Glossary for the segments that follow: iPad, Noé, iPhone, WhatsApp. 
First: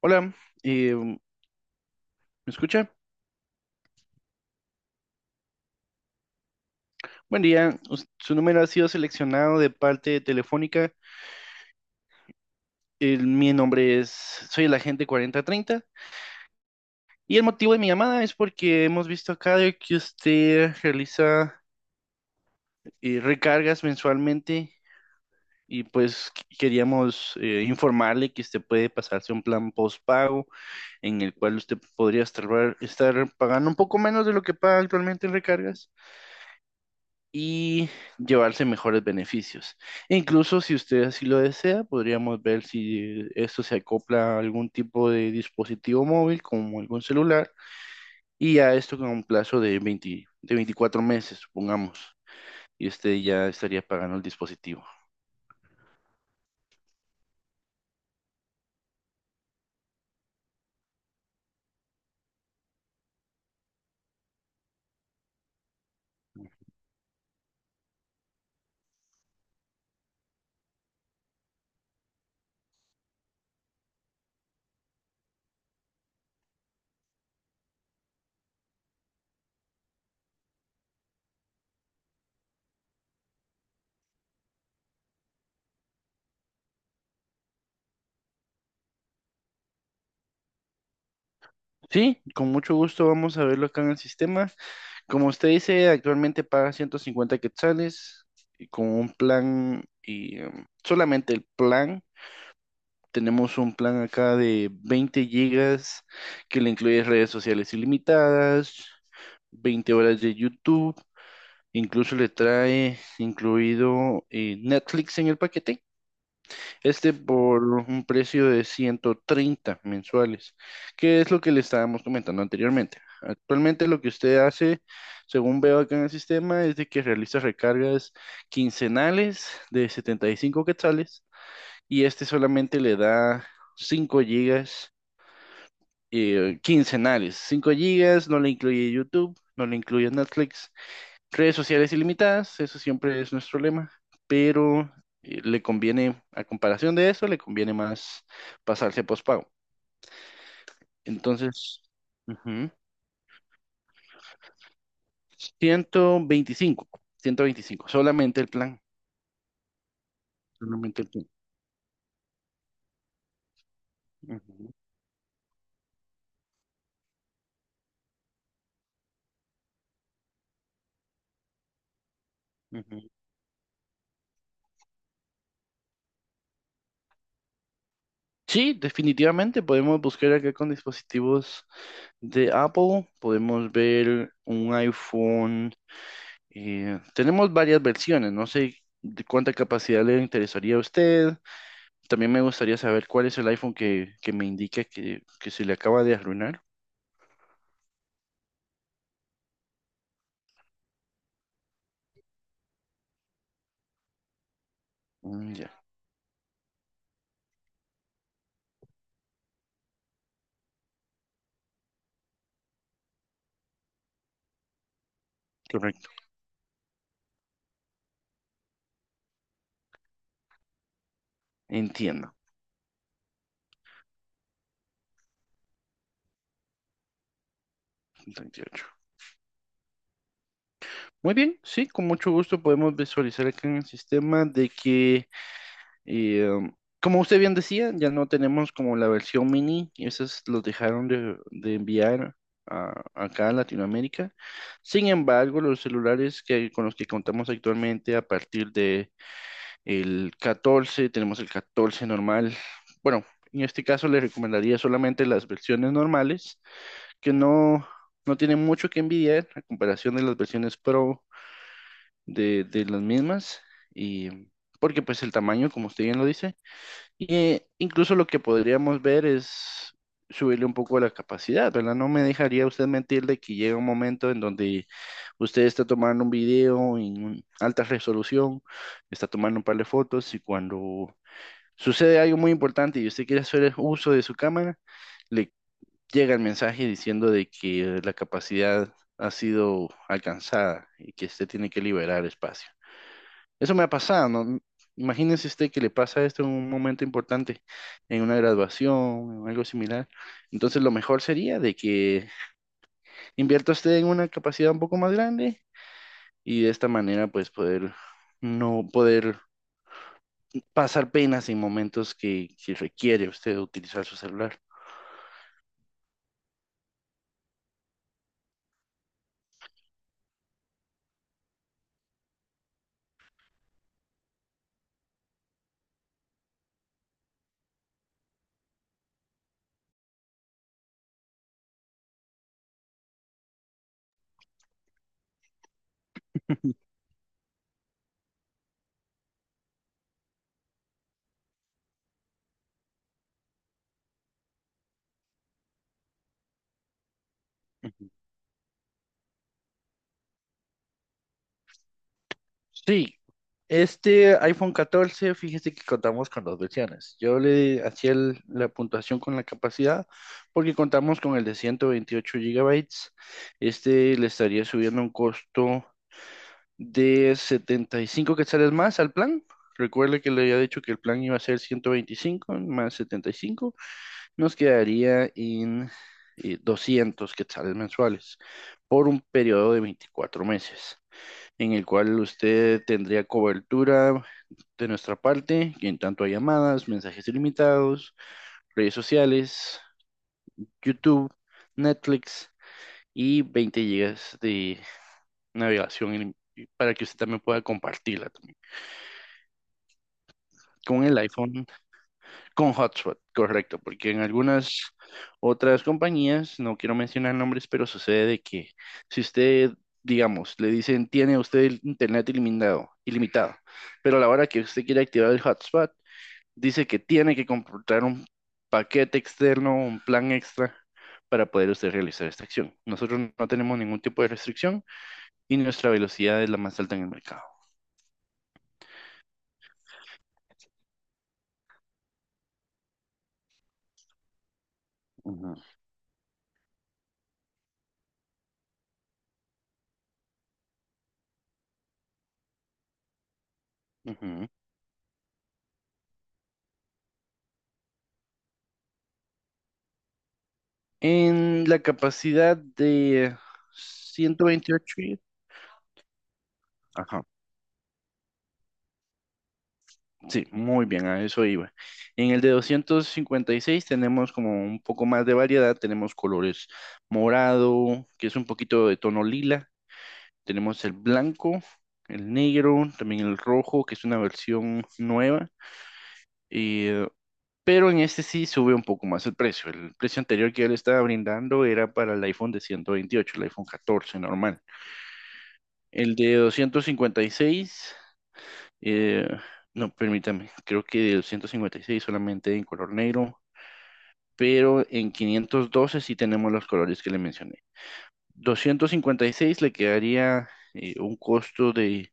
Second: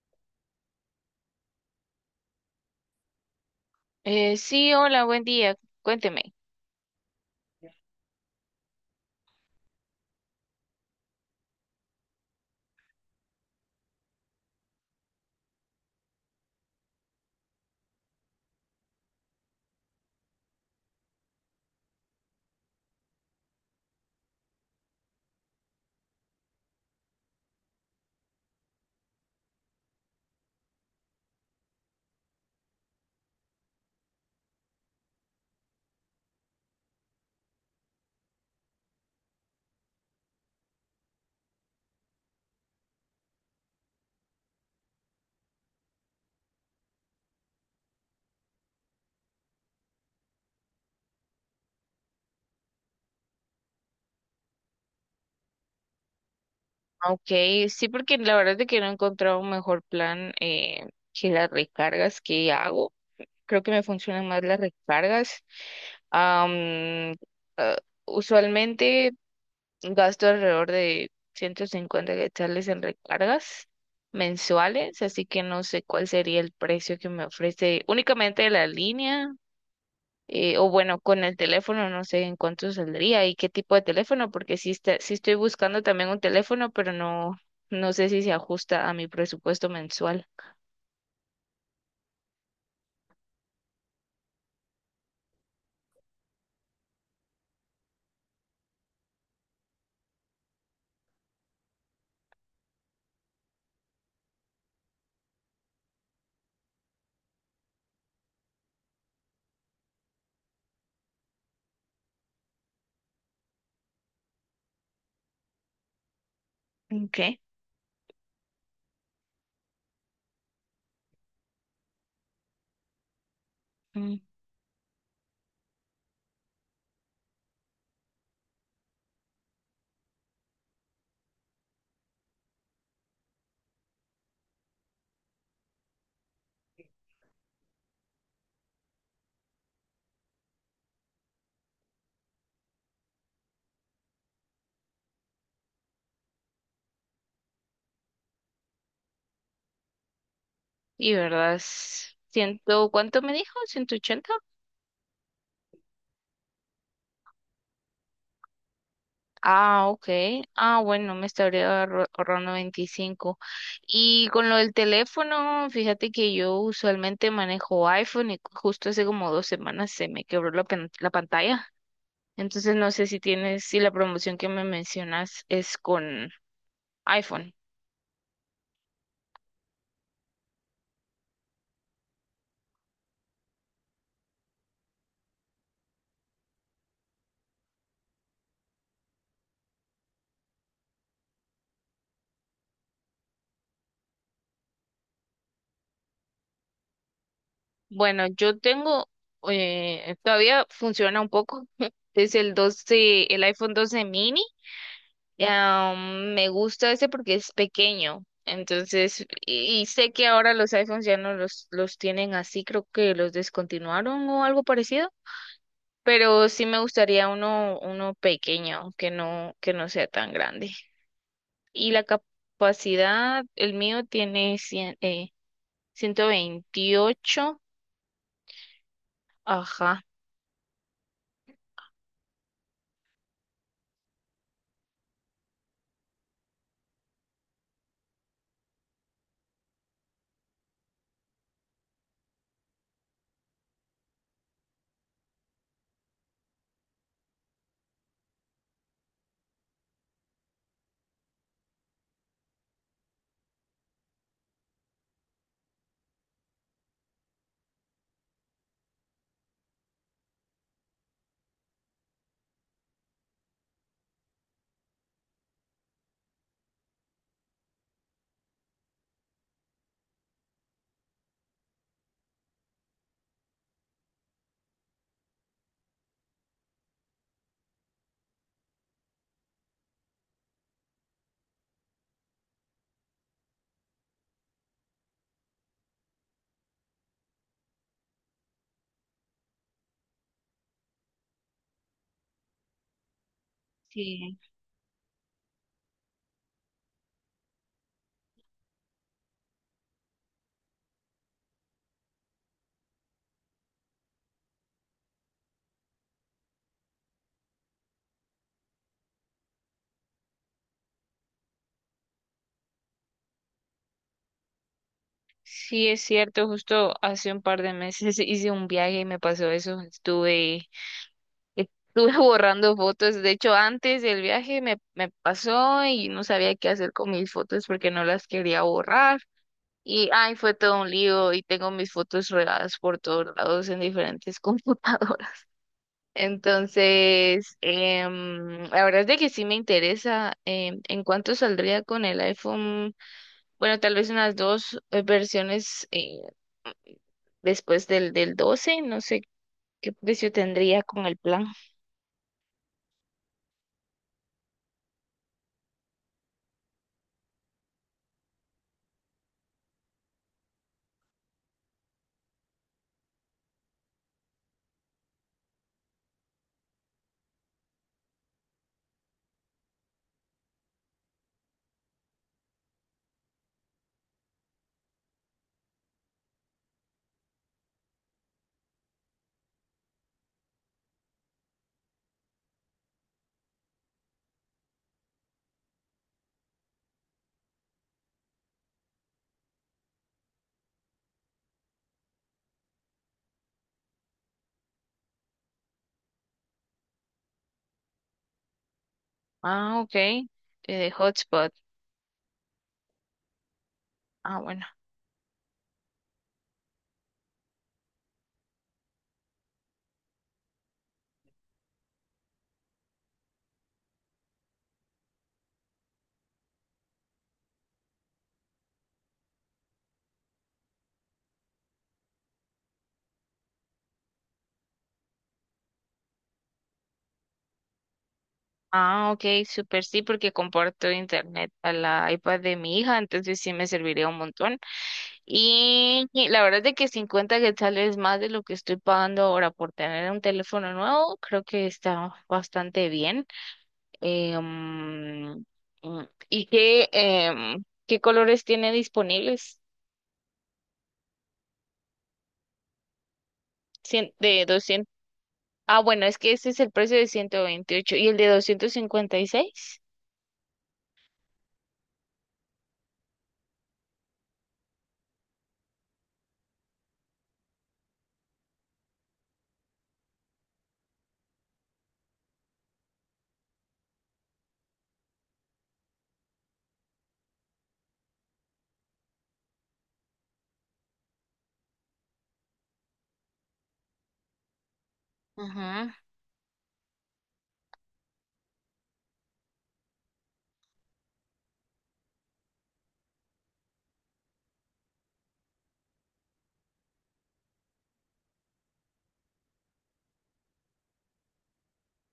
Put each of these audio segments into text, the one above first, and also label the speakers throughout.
Speaker 1: Hola, ¿me escucha?
Speaker 2: Sí, hola, buen día. Cuénteme.
Speaker 1: Buen día, su número ha sido seleccionado de parte de Telefónica. Soy el agente 40 30 y el motivo de mi llamada es porque hemos visto acá de que usted realiza recargas mensualmente, y pues queríamos informarle que usted puede pasarse a un plan postpago en el cual usted podría estar pagando un poco menos de lo que paga actualmente en recargas y llevarse mejores beneficios. E incluso si usted así lo desea, podríamos ver si esto se acopla a algún tipo de dispositivo móvil, como algún celular, y a esto con un plazo de 20 de 24 meses, supongamos. Y usted ya estaría pagando el dispositivo.
Speaker 2: Ok, sí, porque la verdad es de que no he encontrado un mejor plan que las recargas que hago. Creo que me funcionan más las recargas. Am, ah, Usualmente gasto alrededor de 150 quetzales en recargas mensuales, así que no sé cuál sería el precio que me ofrece únicamente la línea, o bueno, con el teléfono no sé en cuánto saldría y qué tipo de teléfono, porque sí, sí estoy buscando también un teléfono, pero no sé si se ajusta a mi presupuesto mensual.
Speaker 1: Sí, con mucho gusto vamos a verlo acá en el sistema. Como usted dice, actualmente paga 150 quetzales, y con un plan y solamente el plan. Tenemos un plan acá de 20 gigas que le incluye redes sociales ilimitadas, 20 horas de YouTube, incluso le trae incluido Netflix en el paquete. Este
Speaker 2: Okay.
Speaker 1: por un precio de 130 mensuales, que es lo que le estábamos comentando anteriormente. Actualmente lo que
Speaker 2: Mm.
Speaker 1: usted hace, según veo acá en el sistema, es de que realiza recargas quincenales de 75 quetzales, y este solamente le da 5 gigas quincenales. 5 gigas, no le incluye YouTube, no le incluye Netflix, redes sociales ilimitadas, eso siempre es nuestro lema, pero le conviene, a comparación de eso, le conviene más pasarse a postpago.
Speaker 2: Y verdad,
Speaker 1: Entonces,
Speaker 2: es
Speaker 1: ujú,
Speaker 2: ciento, ¿cuánto me dijo? Ciento ochenta.
Speaker 1: 125, 125, solamente el plan,
Speaker 2: Ah, ok. Ah,
Speaker 1: solamente el
Speaker 2: bueno, me
Speaker 1: plan.
Speaker 2: estaría ahorrando 25. Y con lo
Speaker 1: Ujú,
Speaker 2: del teléfono, fíjate que yo usualmente manejo iPhone y justo hace como dos semanas se me quebró la pantalla. Entonces no
Speaker 1: ujú.
Speaker 2: sé si tienes, si la promoción que me mencionas es con iPhone.
Speaker 1: Sí, definitivamente podemos buscar acá con dispositivos. De Apple podemos ver un iPhone. Tenemos varias versiones. No sé de cuánta capacidad le interesaría a usted. También me gustaría saber cuál es el iPhone que me indica que se le acaba de arruinar.
Speaker 2: Bueno, yo tengo, todavía funciona un poco. Es el doce, el iPhone doce mini.
Speaker 1: Mm, ya,
Speaker 2: Ah, me gusta ese porque es pequeño. Entonces, y sé que ahora los iPhones ya no los tienen así, creo que los descontinuaron o algo parecido.
Speaker 1: correcto.
Speaker 2: Pero sí me gustaría uno, uno pequeño, que no sea tan grande. Y la
Speaker 1: Entiendo.
Speaker 2: capacidad, el mío tiene 128.
Speaker 1: 38.
Speaker 2: Ajá.
Speaker 1: Muy bien, sí, con mucho gusto podemos visualizar acá en el sistema de que. Y como usted bien decía, ya no tenemos como la versión mini, y esas los dejaron de enviar acá a Latinoamérica. Sin embargo, los celulares que, con los que contamos actualmente a partir de el 14, tenemos el 14 normal. Bueno, en este caso le recomendaría solamente las versiones normales, que no, no tienen mucho que envidiar a comparación de las versiones Pro de las mismas. Y porque pues el tamaño, como usted bien lo dice, y incluso lo que podríamos ver es subirle un poco la capacidad, ¿verdad? No me dejaría usted mentir de que llega un momento en donde usted está tomando un video en alta resolución, está tomando un par de fotos y cuando sucede algo muy importante y usted quiere hacer uso de su cámara, le llega el mensaje diciendo de que la capacidad ha sido alcanzada y que usted tiene que liberar espacio. Eso me ha pasado,
Speaker 2: Sí,
Speaker 1: ¿no? Imagínese usted que le pasa esto en un momento importante, en una graduación o algo similar. Entonces, lo mejor sería de que invierta usted en una capacidad un poco más grande y de esta manera, pues, poder no poder pasar penas en momentos que requiere usted utilizar su celular.
Speaker 2: sí, es cierto. Justo hace un par de meses hice un viaje y me pasó eso. Estuve borrando fotos. De hecho, antes del viaje me pasó y no sabía qué hacer con mis fotos porque no las quería borrar. Y ay, fue todo un lío y tengo mis fotos regadas por todos lados en diferentes computadoras. Entonces, la verdad es de que sí me interesa, en cuánto saldría con el iPhone, bueno, tal vez unas dos versiones, después del 12, no sé qué precio tendría con el plan.
Speaker 1: Sí, este iPhone 14, fíjese que contamos con dos versiones. Yo le hacía la puntuación con la capacidad porque contamos con el de 128 gigabytes. Este le estaría subiendo un costo de 75 quetzales más al plan. Recuerde que le había dicho que el plan iba a ser 125 más 75. Nos quedaría en 200 quetzales mensuales por un periodo de 24 meses, en el cual usted tendría cobertura de nuestra parte, en tanto a llamadas, mensajes ilimitados, redes sociales, YouTube, Netflix y 20 gigas de navegación para que usted también pueda compartirla también.
Speaker 2: Ah, ok, de
Speaker 1: Con el
Speaker 2: hotspot.
Speaker 1: iPhone, con hotspot, correcto, porque en
Speaker 2: Ah, bueno.
Speaker 1: algunas otras compañías, no quiero mencionar nombres, pero sucede de que si usted, digamos, le dicen, tiene usted el internet ilimitado, ilimitado, pero a la hora que usted quiere activar el hotspot, dice que tiene que comprar un paquete externo, un plan extra para poder usted realizar esta acción. Nosotros no tenemos ningún tipo de restricción y nuestra velocidad es la más alta en el mercado.
Speaker 2: Ah, ok, súper. Sí, porque comparto internet a la iPad de mi hija, entonces sí me serviría un montón.
Speaker 1: Ujú,
Speaker 2: Y la verdad es de que 50 quetzales más de lo que estoy pagando ahora por tener un teléfono nuevo, creo que está bastante bien. Eh,
Speaker 1: ujú.
Speaker 2: mm, mm, ¿Y qué, qué colores tiene disponibles?
Speaker 1: En la capacidad de
Speaker 2: Cien- de 200.
Speaker 1: 128,
Speaker 2: Ah, bueno, es que este es el precio de
Speaker 1: ajá,
Speaker 2: 128 y el de 256.
Speaker 1: sí, muy bien, a eso iba. En el de 256 tenemos como un poco más de variedad, tenemos colores morado, que es un poquito de tono lila. Tenemos el blanco, el negro, también el rojo, que es una versión nueva. Y, pero en este sí sube un poco más el precio. El precio anterior que yo le estaba brindando era para el iPhone de 128, el iPhone 14 normal.
Speaker 2: Ujú.
Speaker 1: El de 256, eh, no, permítame, creo que de 256 solamente en color negro, pero en 512 sí tenemos los colores que le mencioné. 256 le quedaría un costo de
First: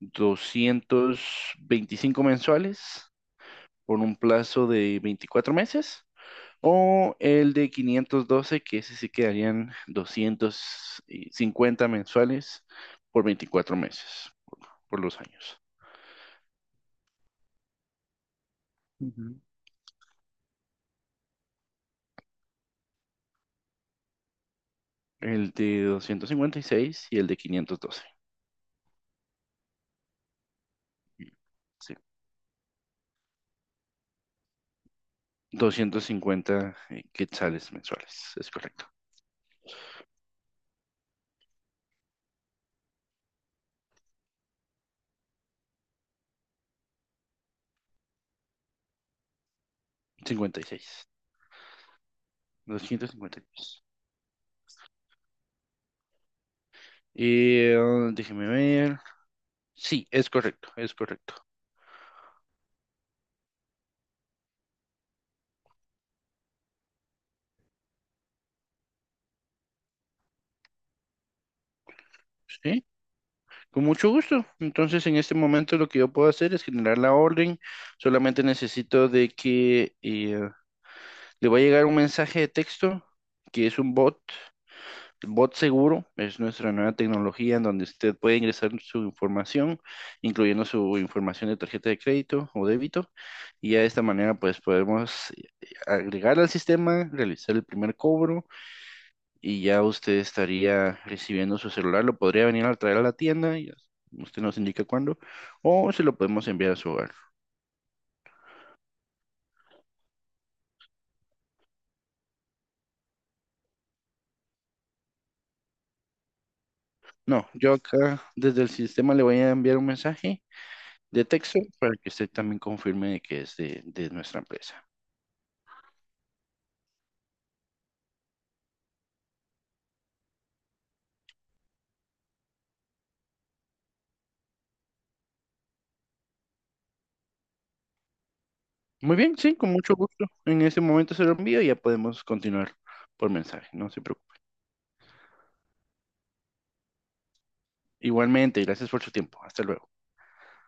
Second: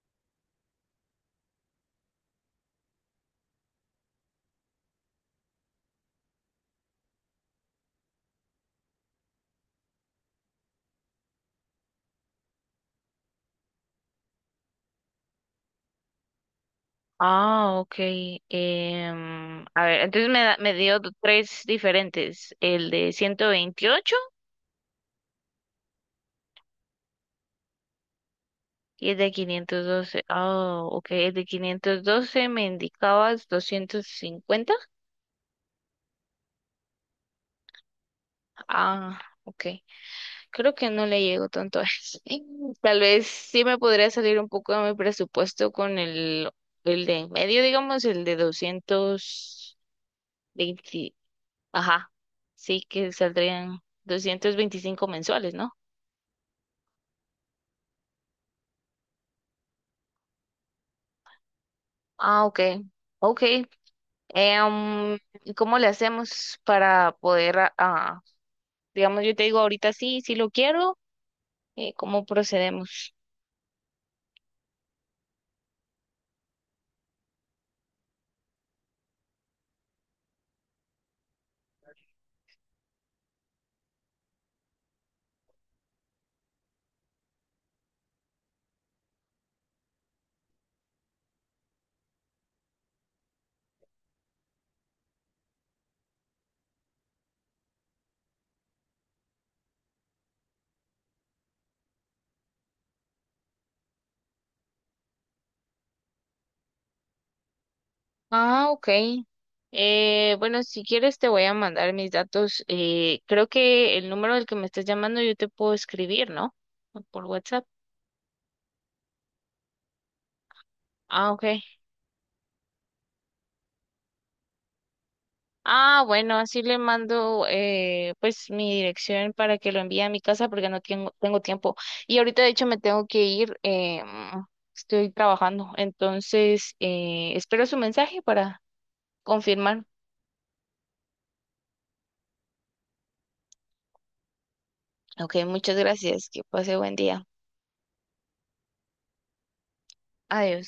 Speaker 1: 225 mensuales por un plazo de 24 meses. O el de 512, que ese sí quedarían 250 mensuales por 24 meses, por los años.
Speaker 2: Ah, ok.
Speaker 1: Ujú.
Speaker 2: A ver, entonces me dio tres diferentes, el de 128.
Speaker 1: El de 256 y el de 512.
Speaker 2: Y es de 512. Oh, ok. Es de
Speaker 1: Sí.
Speaker 2: 512. Me indicabas 250.
Speaker 1: 250 quetzales mensuales, es correcto.
Speaker 2: Ah, ok. Creo que no le llego tanto a eso. Tal vez sí me podría salir un poco de mi presupuesto con el de en medio, digamos, el de 220. Ajá.
Speaker 1: 56.
Speaker 2: Sí, que saldrían
Speaker 1: 256.
Speaker 2: 225 mensuales, ¿no?
Speaker 1: Déjeme ver. Sí, es correcto, es correcto.
Speaker 2: Ah, ok. Ok. Em, ¿Y cómo le hacemos para poder ah, digamos, yo te digo ahorita sí, sí lo quiero, ¿cómo
Speaker 1: Sí,
Speaker 2: procedemos?
Speaker 1: con mucho gusto. Entonces, en este momento lo que yo puedo hacer es generar la orden. Solamente necesito de que le va a llegar un mensaje de texto que es un bot, bot seguro. Es nuestra nueva tecnología en donde usted puede ingresar su información, incluyendo su información de tarjeta de crédito o débito. Y ya de esta manera, pues podemos agregar al sistema, realizar el primer cobro y ya usted estaría recibiendo su celular, lo podría venir a traer a la tienda, y ya usted nos indica cuándo, o se lo podemos enviar a su hogar.
Speaker 2: Ah, ok. Bueno, si quieres te voy a mandar mis datos. Creo que el número del que me estás llamando yo te puedo escribir, ¿no? Por
Speaker 1: No,
Speaker 2: WhatsApp.
Speaker 1: yo acá desde el sistema le voy a enviar un mensaje de
Speaker 2: Ah, ok.
Speaker 1: texto para que usted también confirme de que es de nuestra empresa.
Speaker 2: Ah, bueno, así le mando pues mi dirección para que lo envíe a mi casa porque no tengo, tengo tiempo. Y ahorita de hecho me tengo que ir, estoy trabajando. Entonces, espero su mensaje para
Speaker 1: Muy bien, sí, con
Speaker 2: confirmar.
Speaker 1: mucho gusto. En ese momento se lo envío y ya podemos continuar por mensaje, no se preocupe.
Speaker 2: Ok, muchas gracias. Que pase buen día.
Speaker 1: Igualmente, gracias por su tiempo. Hasta luego.
Speaker 2: Adiós.